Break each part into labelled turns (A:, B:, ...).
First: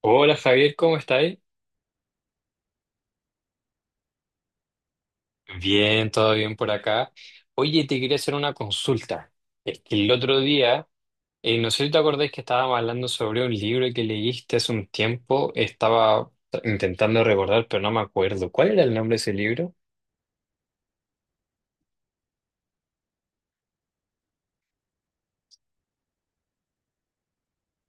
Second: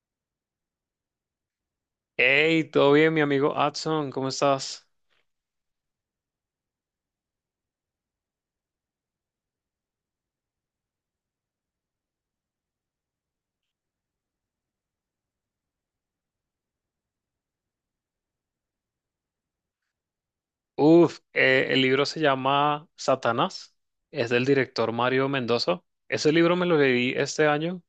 A: Hola Javier, ¿cómo estáis?
B: Hey, ¿todo bien, mi amigo Adson? ¿Cómo estás?
A: Bien, todo bien por acá. Oye, te quería hacer una consulta. Es que el otro día, no sé si te acordáis que estábamos hablando sobre un libro que leíste hace un tiempo. Estaba intentando recordar, pero no me acuerdo. ¿Cuál era el nombre de ese libro?
B: Uf, el libro se llama Satanás. Es del director Mario Mendoza. Ese libro me lo leí este año.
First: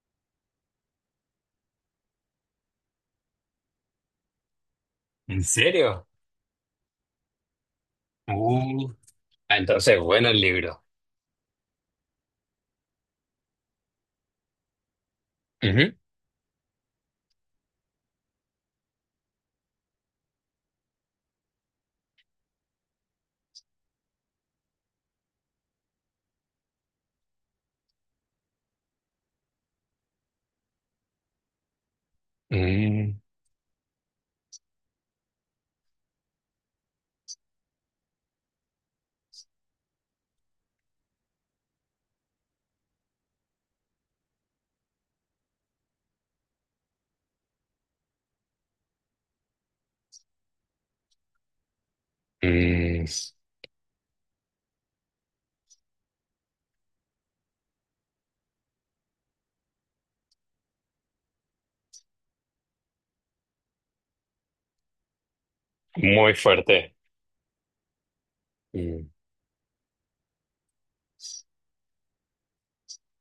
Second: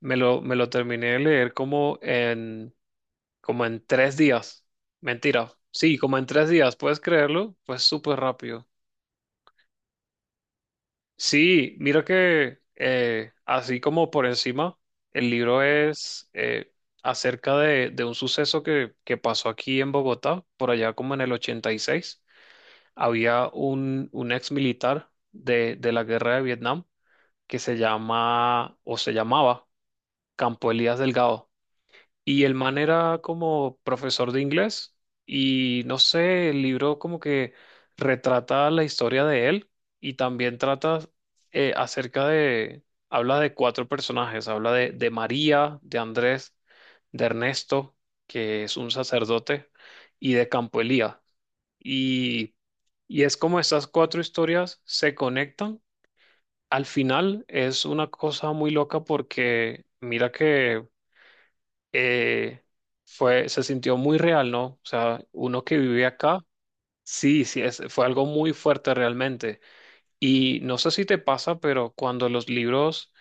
B: Me lo terminé de leer como en, como en 3 días.
A: ¿En
B: Mentira. Sí,
A: serio?
B: como en 3 días. ¿Puedes creerlo? Fue súper rápido.
A: Uh, entonces, bueno el libro.
B: Sí, mira que así como por encima, el libro
A: Ujú.
B: es acerca de un suceso que pasó aquí en Bogotá, por allá como en el 86. Había un ex militar de la guerra de Vietnam que se llama o se llamaba Campo Elías Delgado. Y el man era
A: Mm.
B: como profesor de inglés y no sé, el libro como que retrata la historia de él y también trata eh, acerca de, habla de 4 personajes, habla de María, de Andrés, de Ernesto, que es un sacerdote, y de Campo Elías. Y,
A: Mm,
B: y es como estas 4 historias se conectan. Al final es una cosa muy loca porque mira que eh, fue, se sintió muy real, ¿no? O sea, uno que vive
A: muy
B: acá,
A: fuerte.
B: sí, sí, fue algo muy fuerte
A: Mm.
B: realmente. Y no sé si te pasa, pero cuando los libros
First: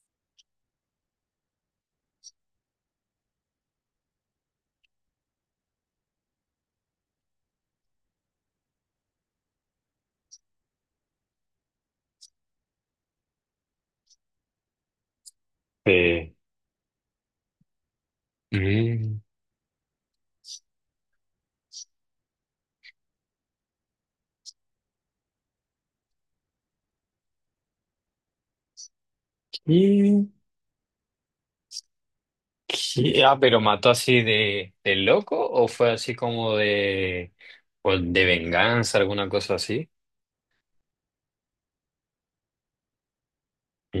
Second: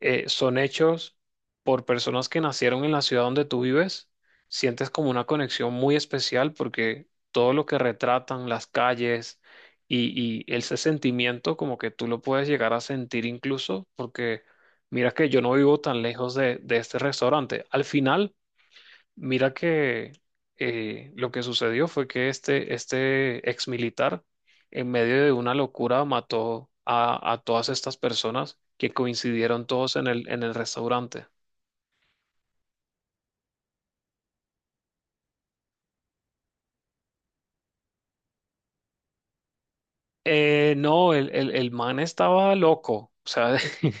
B: son hechos por personas que nacieron en la ciudad donde tú vives, sientes como una conexión muy especial porque todo lo que retratan, las calles y ese sentimiento como que tú lo puedes llegar a sentir incluso porque mira que yo no vivo tan lejos
A: Sí.
B: de este restaurante. Al final
A: Mm.
B: mira que lo que sucedió fue que este ex militar, en medio de una locura, mató a todas estas personas que coincidieron todos
A: ¿Qué?
B: en el restaurante.
A: ¿Qué? Ah, pero mató así de loco o fue así como de, o de venganza, alguna cosa así.
B: No, el man estaba loco, o sea,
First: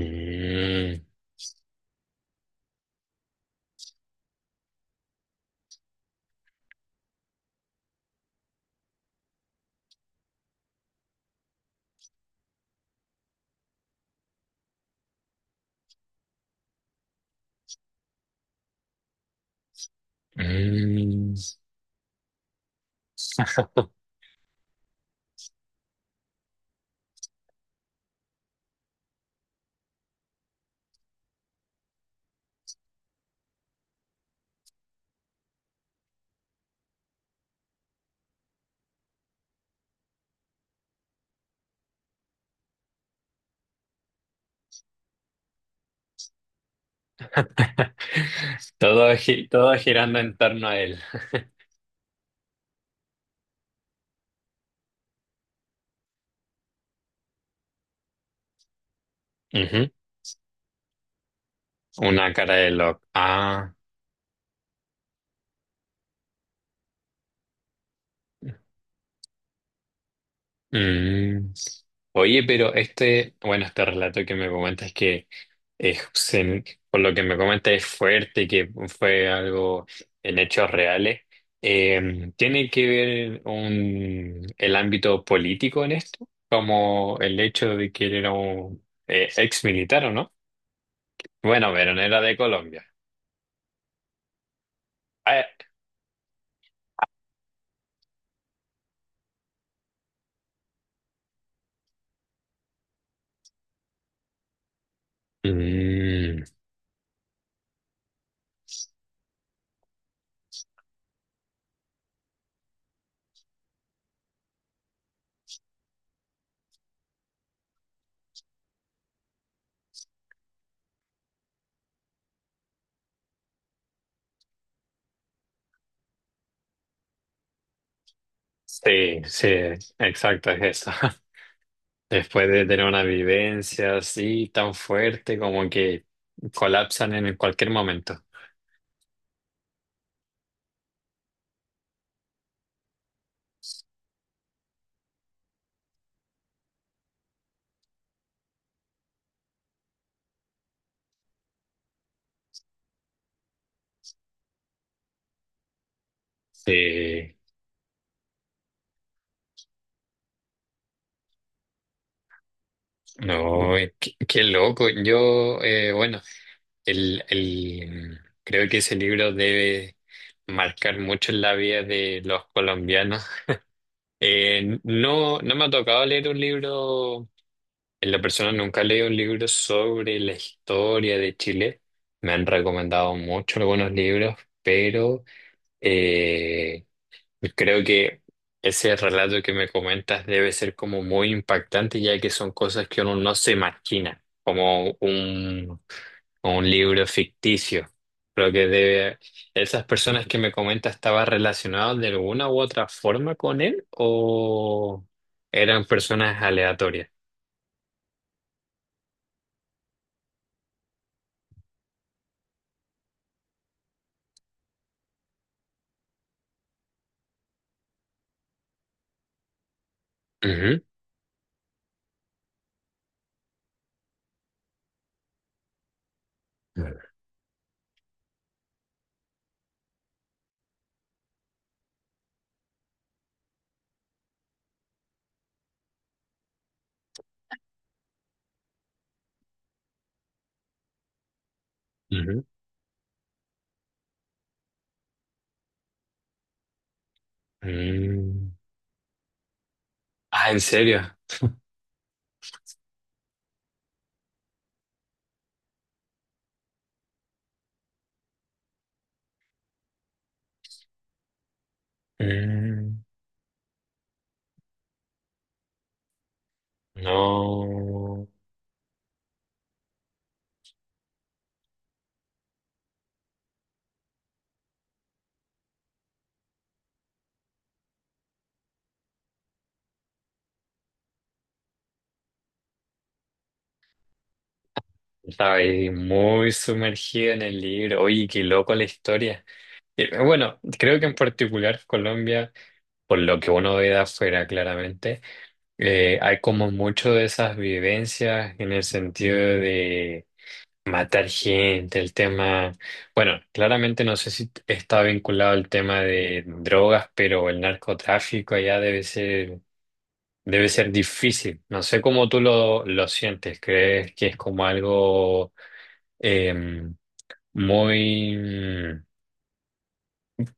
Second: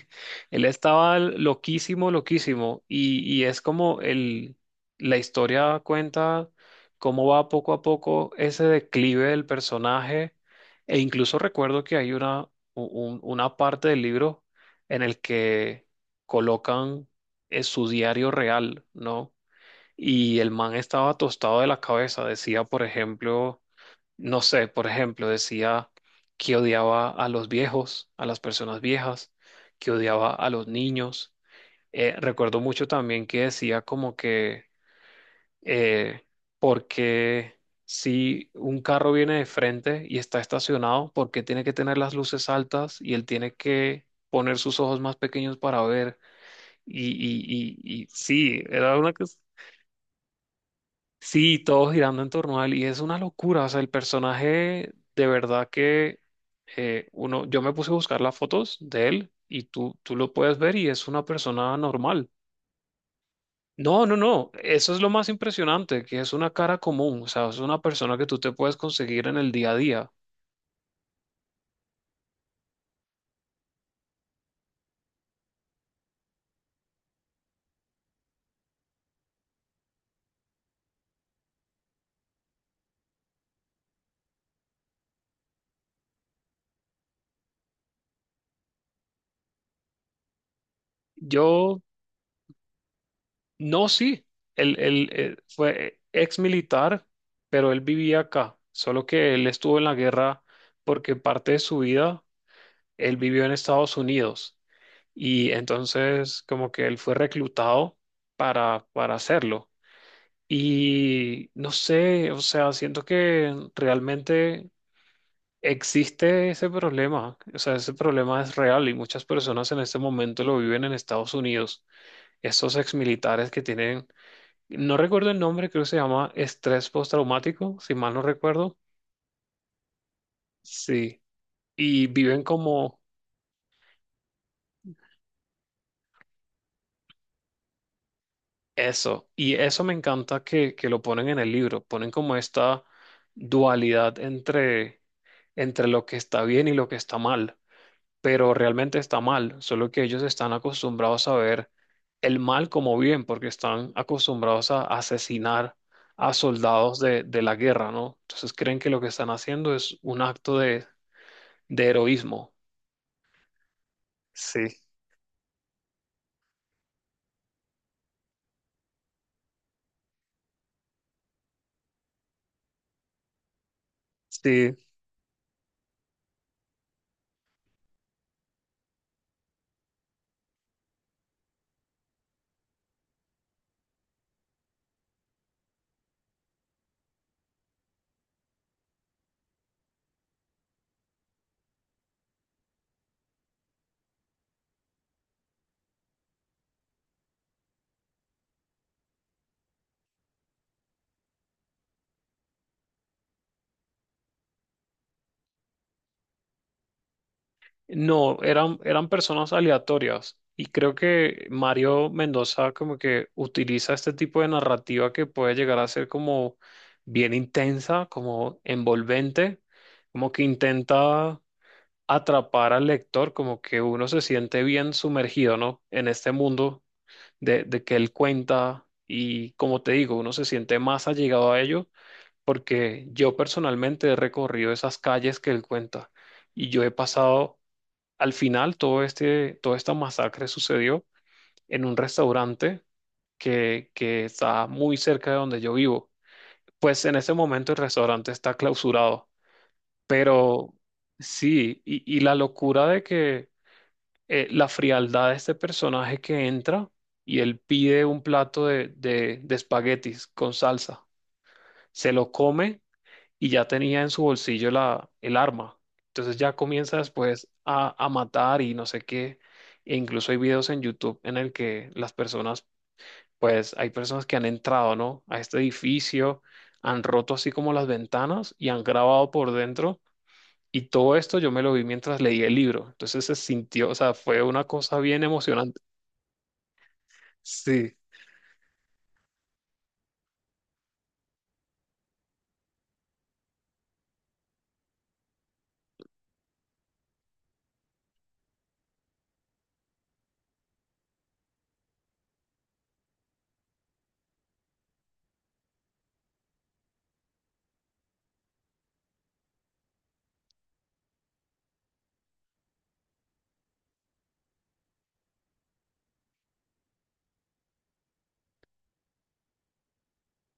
B: él estaba loquísimo, loquísimo, y es como el, la historia cuenta cómo va poco a poco ese declive del personaje, e incluso recuerdo que hay una, una parte del libro en el que colocan su diario real, ¿no? Y el man estaba
A: Mm.
B: tostado de la cabeza, decía, por ejemplo no sé, por ejemplo, decía que odiaba a los viejos, a las personas viejas, que odiaba a los niños. Recuerdo mucho también que decía como que, eh, porque si un carro viene de frente y está estacionado, ¿por qué tiene que tener las luces altas y él tiene que poner sus ojos más pequeños para ver? Y sí, era una
A: Todo,
B: cosa.
A: todo girando en torno a él.
B: Sí, todo girando en torno a él y es una locura, o sea, el personaje de verdad que uno, yo me puse a buscar las fotos de él y
A: Ujú.
B: tú lo puedes ver y es una persona normal.
A: Una cara de loco. Ah.
B: No, no, no, eso es lo más impresionante, que es una cara común, o sea, es una persona que tú te puedes conseguir en el día a día.
A: Mm. Oye, pero este, bueno, este relato que me comentas que es, se- por lo que me comentas es fuerte, que fue algo en hechos reales. ¿Tiene que ver un, el ámbito político en esto? Como el hecho de que él era un ex militar, ¿o no? Bueno,
B: Yo,
A: pero no era de Colombia.
B: no, sí, él,
A: Ah, eh.
B: fue ex militar, pero él vivía acá, solo que él estuvo en la guerra porque parte de su vida él vivió en Estados Unidos. Y entonces
A: Mm,
B: como que él fue reclutado para hacerlo. Y no sé, o sea, siento que realmente existe ese problema. O sea, ese problema es real y muchas personas en este momento lo viven en Estados Unidos. Esos exmilitares que tienen, no recuerdo el nombre, creo que se llama estrés postraumático, si mal no recuerdo.
A: sí, sí, exacto, es eso.
B: Sí. Y viven
A: Después de tener
B: como
A: una vivencia así tan fuerte como que colapsan en cualquier momento.
B: eso, y eso me encanta que lo ponen en el libro, ponen como esta dualidad entre, entre lo que está bien y lo que está mal, pero realmente está mal, solo que ellos están acostumbrados a ver el mal como bien, porque están acostumbrados a asesinar a soldados de,
A: Sí,
B: de la guerra, ¿no? Entonces creen que lo que están haciendo es un acto de heroísmo.
A: no, qué, qué
B: Sí,
A: loco. Yo, bueno, el, el, creo que ese libro debe marcar mucho en la vida de los colombianos.
B: sí.
A: No, no me ha tocado leer un libro, en la persona nunca he leído un libro sobre la historia de Chile. Me han recomendado mucho algunos libros, pero… eh, pues creo que ese relato que me comentas debe ser como muy impactante, ya que son cosas que uno no se imagina, como un libro ficticio. Creo que debe, esas personas que me comentas estaban relacionadas de alguna u otra forma con él o eran personas aleatorias.
B: No, eran, eran personas aleatorias y creo que Mario Mendoza como que utiliza este tipo de narrativa que puede llegar a ser como bien intensa, como envolvente, como que
A: Ujú.
B: intenta atrapar al lector, como que uno se siente bien sumergido, ¿no? En este mundo
A: Claro.
B: de que él cuenta y como te digo, uno se siente más allegado a ello porque yo personalmente he recorrido esas calles que él cuenta y yo he pasado. Al final, todo este, toda esta masacre sucedió en un
A: Ujú.
B: restaurante que está muy cerca de donde yo vivo. Pues en ese momento el restaurante
A: Mm.
B: está clausurado,
A: Ah, ¿en
B: pero
A: serio?
B: sí, y la locura de que la frialdad de este personaje que entra y él pide un plato de espaguetis con salsa, se lo come
A: Mm.
B: y ya tenía en su bolsillo la, el arma. Entonces ya comienza después a
A: No.
B: matar y no sé qué. E incluso hay videos en YouTube en el que las personas, pues hay personas que han entrado, ¿no? A este edificio, han roto así como las ventanas y han grabado por dentro. Y todo esto yo me lo vi mientras leí el libro. Entonces se sintió, o sea, fue una cosa bien
A: Estaba
B: emocionante.
A: ahí muy sumergido en el
B: Sí.
A: libro. Oye, qué loco la historia. Bueno, creo que en particular Colombia, por lo que uno ve de afuera claramente, hay como mucho de esas vivencias en el sentido de matar gente, el tema, bueno, claramente no sé si está vinculado al tema de drogas, pero el narcotráfico allá debe ser difícil. No sé cómo tú lo sientes. ¿Crees que es como algo… em, muy… mm,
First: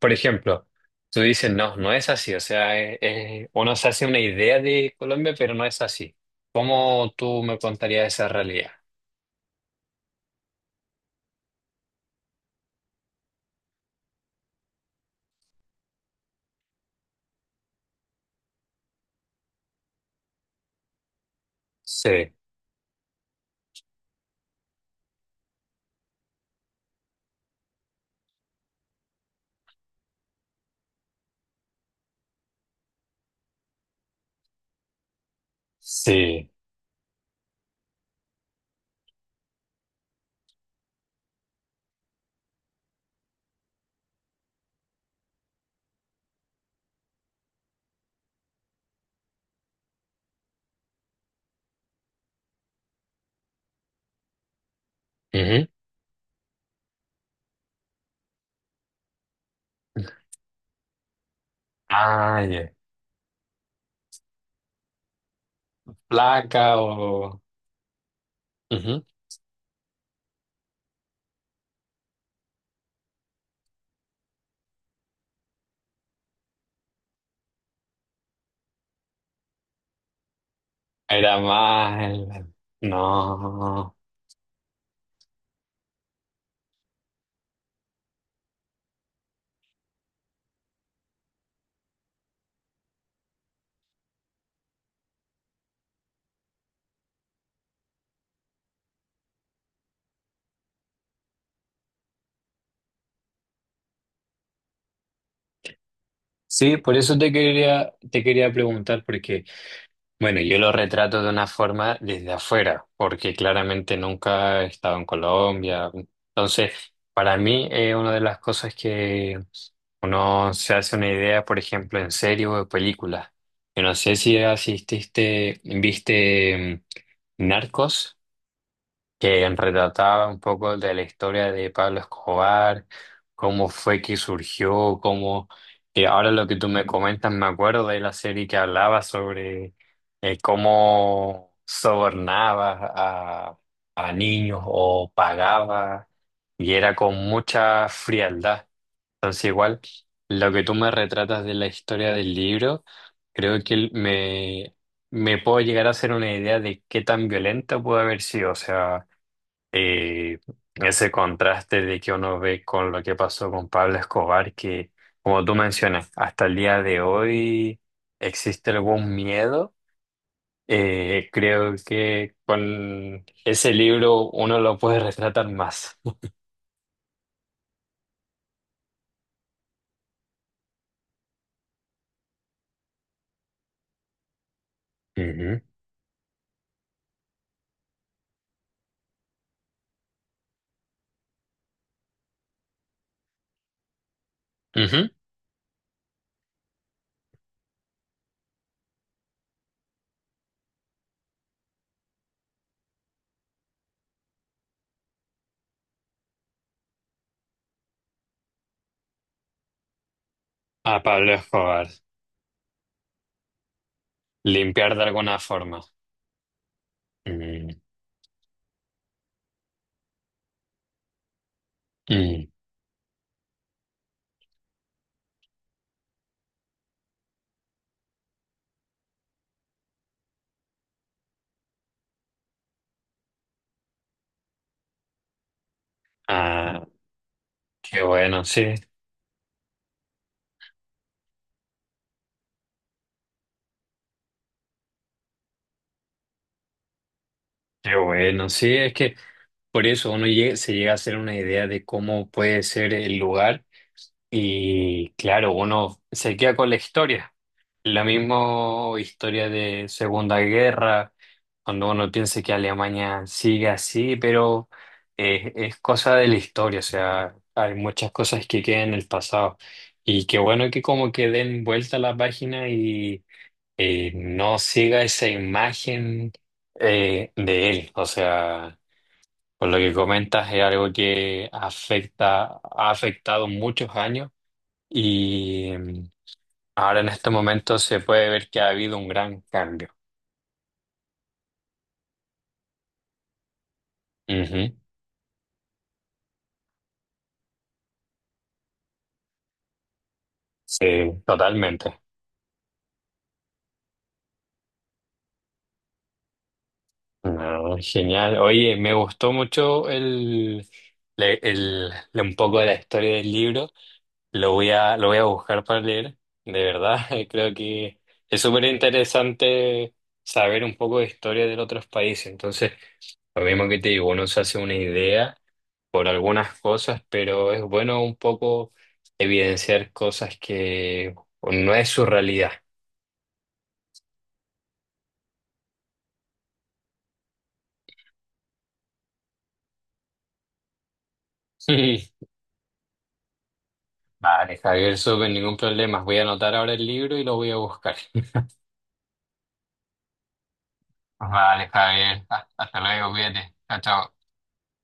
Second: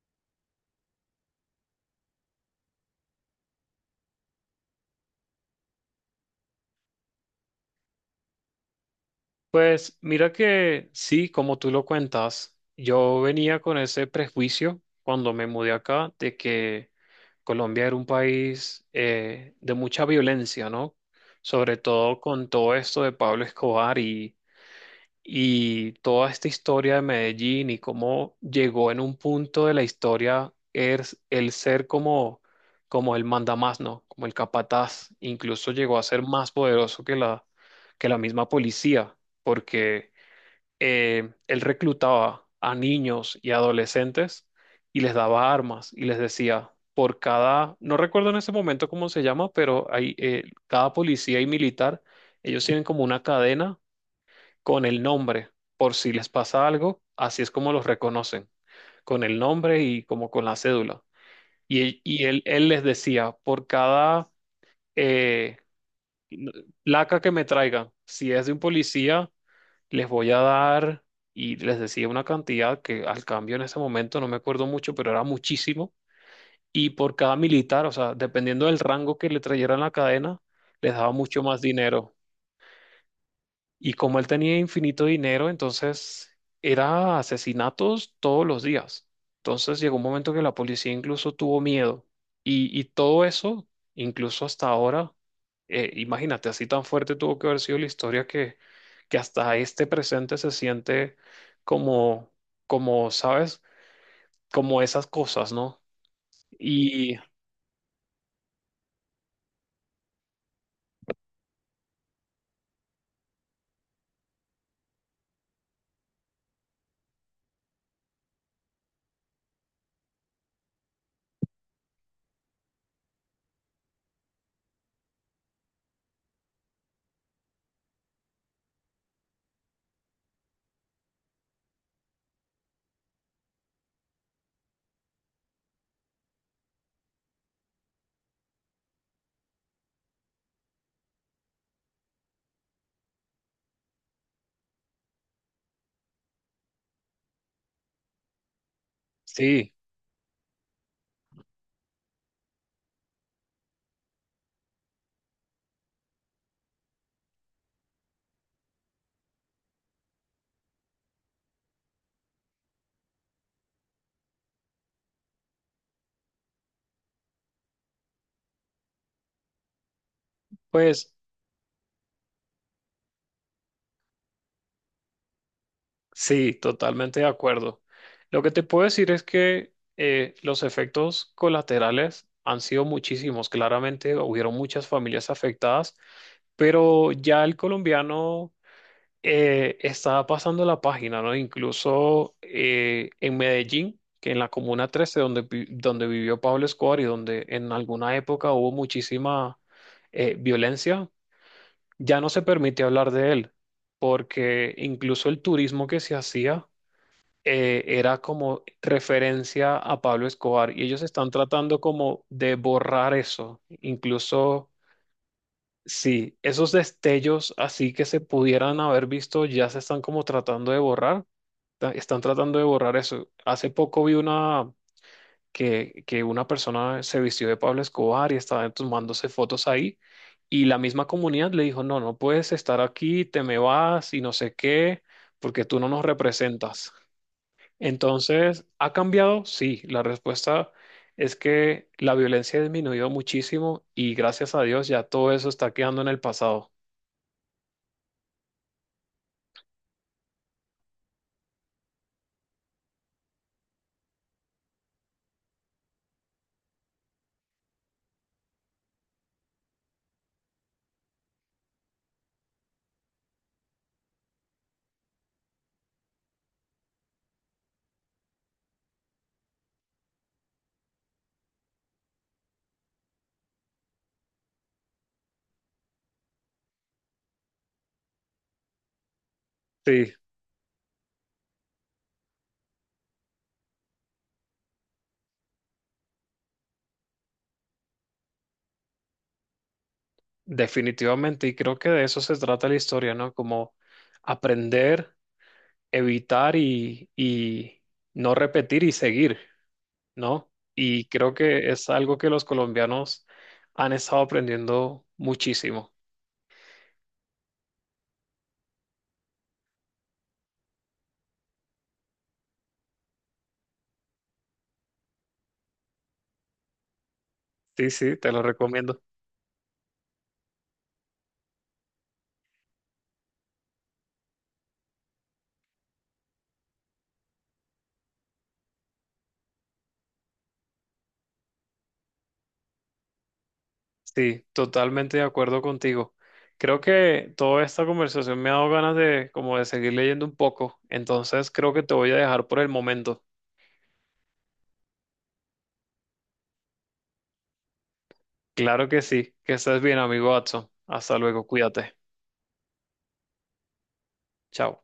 A: por ejemplo, tú dices, no, no es así. O sea, uno se hace una idea de Colombia, pero no es así. ¿Cómo tú me contarías esa realidad?
B: Pues mira que sí, como tú lo cuentas, yo venía con ese prejuicio cuando me mudé acá de que Colombia era un país de mucha violencia, ¿no? Sobre todo
A: Sí,
B: con todo esto de Pablo Escobar y toda esta historia de Medellín y cómo llegó en un punto de la historia es el ser como, como el mandamás, ¿no? Como el capataz. Incluso llegó a ser más
A: sí.
B: poderoso que la misma policía, porque él reclutaba a niños y adolescentes y les daba armas y les decía. Por cada, no recuerdo en ese momento cómo se llama, pero hay, cada policía y militar, ellos tienen como una cadena con el nombre,
A: Ujú.
B: por si les pasa algo, así es como los reconocen, con el nombre y como con la cédula.
A: Ah,
B: Él
A: ya.
B: les decía, por cada eh,
A: ¿Placa
B: placa que
A: o…?
B: me traigan, si es de un
A: Ujú.
B: policía, les voy a dar, y les decía una cantidad que al cambio en ese momento no me acuerdo mucho, pero era muchísimo. Y por cada militar, o sea, dependiendo del rango que le trajeran la cadena, les daba
A: Era
B: mucho más dinero.
A: mal.
B: Y
A: No.
B: como él tenía infinito dinero, entonces era asesinatos todos los días. Entonces llegó un momento que la policía incluso tuvo miedo. Y todo eso, incluso hasta ahora, imagínate, así tan fuerte tuvo que haber sido la historia que hasta este presente se siente como, como, ¿sabes? Como esas cosas, ¿no?
A: Sí, por
B: Y
A: eso te quería preguntar, porque bueno, yo lo retrato de una forma desde afuera, porque claramente nunca he estado en Colombia. Entonces, para mí, una de las cosas que uno se hace una idea, por ejemplo, en serie o de película. Yo no sé si asististe, viste Narcos que retrataba un poco de la historia de Pablo Escobar, cómo fue que surgió, cómo… que ahora lo que tú me comentas, me acuerdo de la serie que hablaba sobre cómo sobornaba a niños o pagaba, y era con mucha frialdad. Entonces,
B: sí,
A: igual, lo que tú me retratas de la historia del libro, creo que me puedo llegar a hacer una idea de qué tan violenta pudo haber sido. O sea, y ese contraste de que uno ve con lo que pasó con Pablo Escobar, que como tú mencionas, hasta el día de hoy existe algún miedo.
B: pues...
A: Creo que con ese libro uno lo puede retratar más.
B: Sí, totalmente de acuerdo. Lo que te puedo decir es que los efectos colaterales han sido muchísimos. Claramente hubieron muchas familias
A: Ujú.
B: afectadas, pero ya el colombiano está pasando la página, ¿no? Incluso en Medellín, que en la Comuna
A: Ujú.
B: 13, donde, donde vivió Pablo Escobar y donde en alguna época hubo muchísima violencia, ya no se permite hablar de él, porque incluso el turismo que se hacía era como referencia a Pablo Escobar y
A: A
B: ellos están
A: Pablo
B: tratando
A: Escobar,
B: como de borrar eso. Incluso,
A: limpiar de alguna forma.
B: sí, esos destellos
A: Mm.
B: así que se pudieran haber visto ya se están como tratando de borrar. Están
A: Mm.
B: tratando de borrar eso. Hace poco vi una que una persona se vistió de Pablo Escobar y estaba tomándose fotos ahí. Y la misma comunidad le dijo, no, no puedes estar aquí, te me vas y no sé qué, porque tú no nos
A: Ah,
B: representas.
A: qué bueno,
B: Entonces,
A: sí,
B: ¿ha cambiado? Sí, la respuesta es que la violencia ha disminuido muchísimo y gracias a Dios ya todo eso está quedando en el pasado.
A: qué bueno, sí, es que por eso uno se llega a hacer una idea de cómo puede ser el lugar. Y claro, uno se queda con la historia. La misma historia de Segunda Guerra, cuando uno piensa que Alemania sigue así, pero es cosa de la historia, o sea, hay muchas cosas que quedan en el pasado. Y qué bueno que como que den vuelta a la página y no siga esa imagen de él. O sea, por lo que
B: Sí,
A: comentas es algo que afecta, ha afectado muchos años y mm, ahora en este momento se puede ver que ha habido un gran cambio.
B: definitivamente. Y creo que de eso se trata la historia, ¿no? Como
A: Ujú.
B: aprender, evitar y no repetir y seguir, ¿no? Y
A: Sí,
B: creo que es
A: totalmente.
B: algo que los colombianos han estado aprendiendo muchísimo.
A: No, genial. Oye, me gustó mucho el, un poco de la historia del libro. Lo voy a buscar para leer. De verdad, creo
B: Sí,
A: que
B: sí, te
A: es
B: lo
A: súper
B: recomiendo.
A: interesante saber un poco de historia de otros países. Entonces, lo mismo que te digo, uno se hace una idea por algunas cosas, pero es bueno un poco evidenciar cosas que no es su realidad.
B: Sí, totalmente de acuerdo contigo. Creo que toda esta conversación me ha dado ganas de como de seguir leyendo un poco, entonces creo que te voy
A: Sí.
B: a dejar por el momento.
A: Vale, Javier, súper, ningún problema. Voy a anotar ahora el libro y lo voy a buscar.
B: Claro que sí, que estés bien, amigo Watson. Hasta luego,
A: Vale,
B: cuídate.
A: Javier, hasta luego, cuídate. Chao, chao.
B: Chao.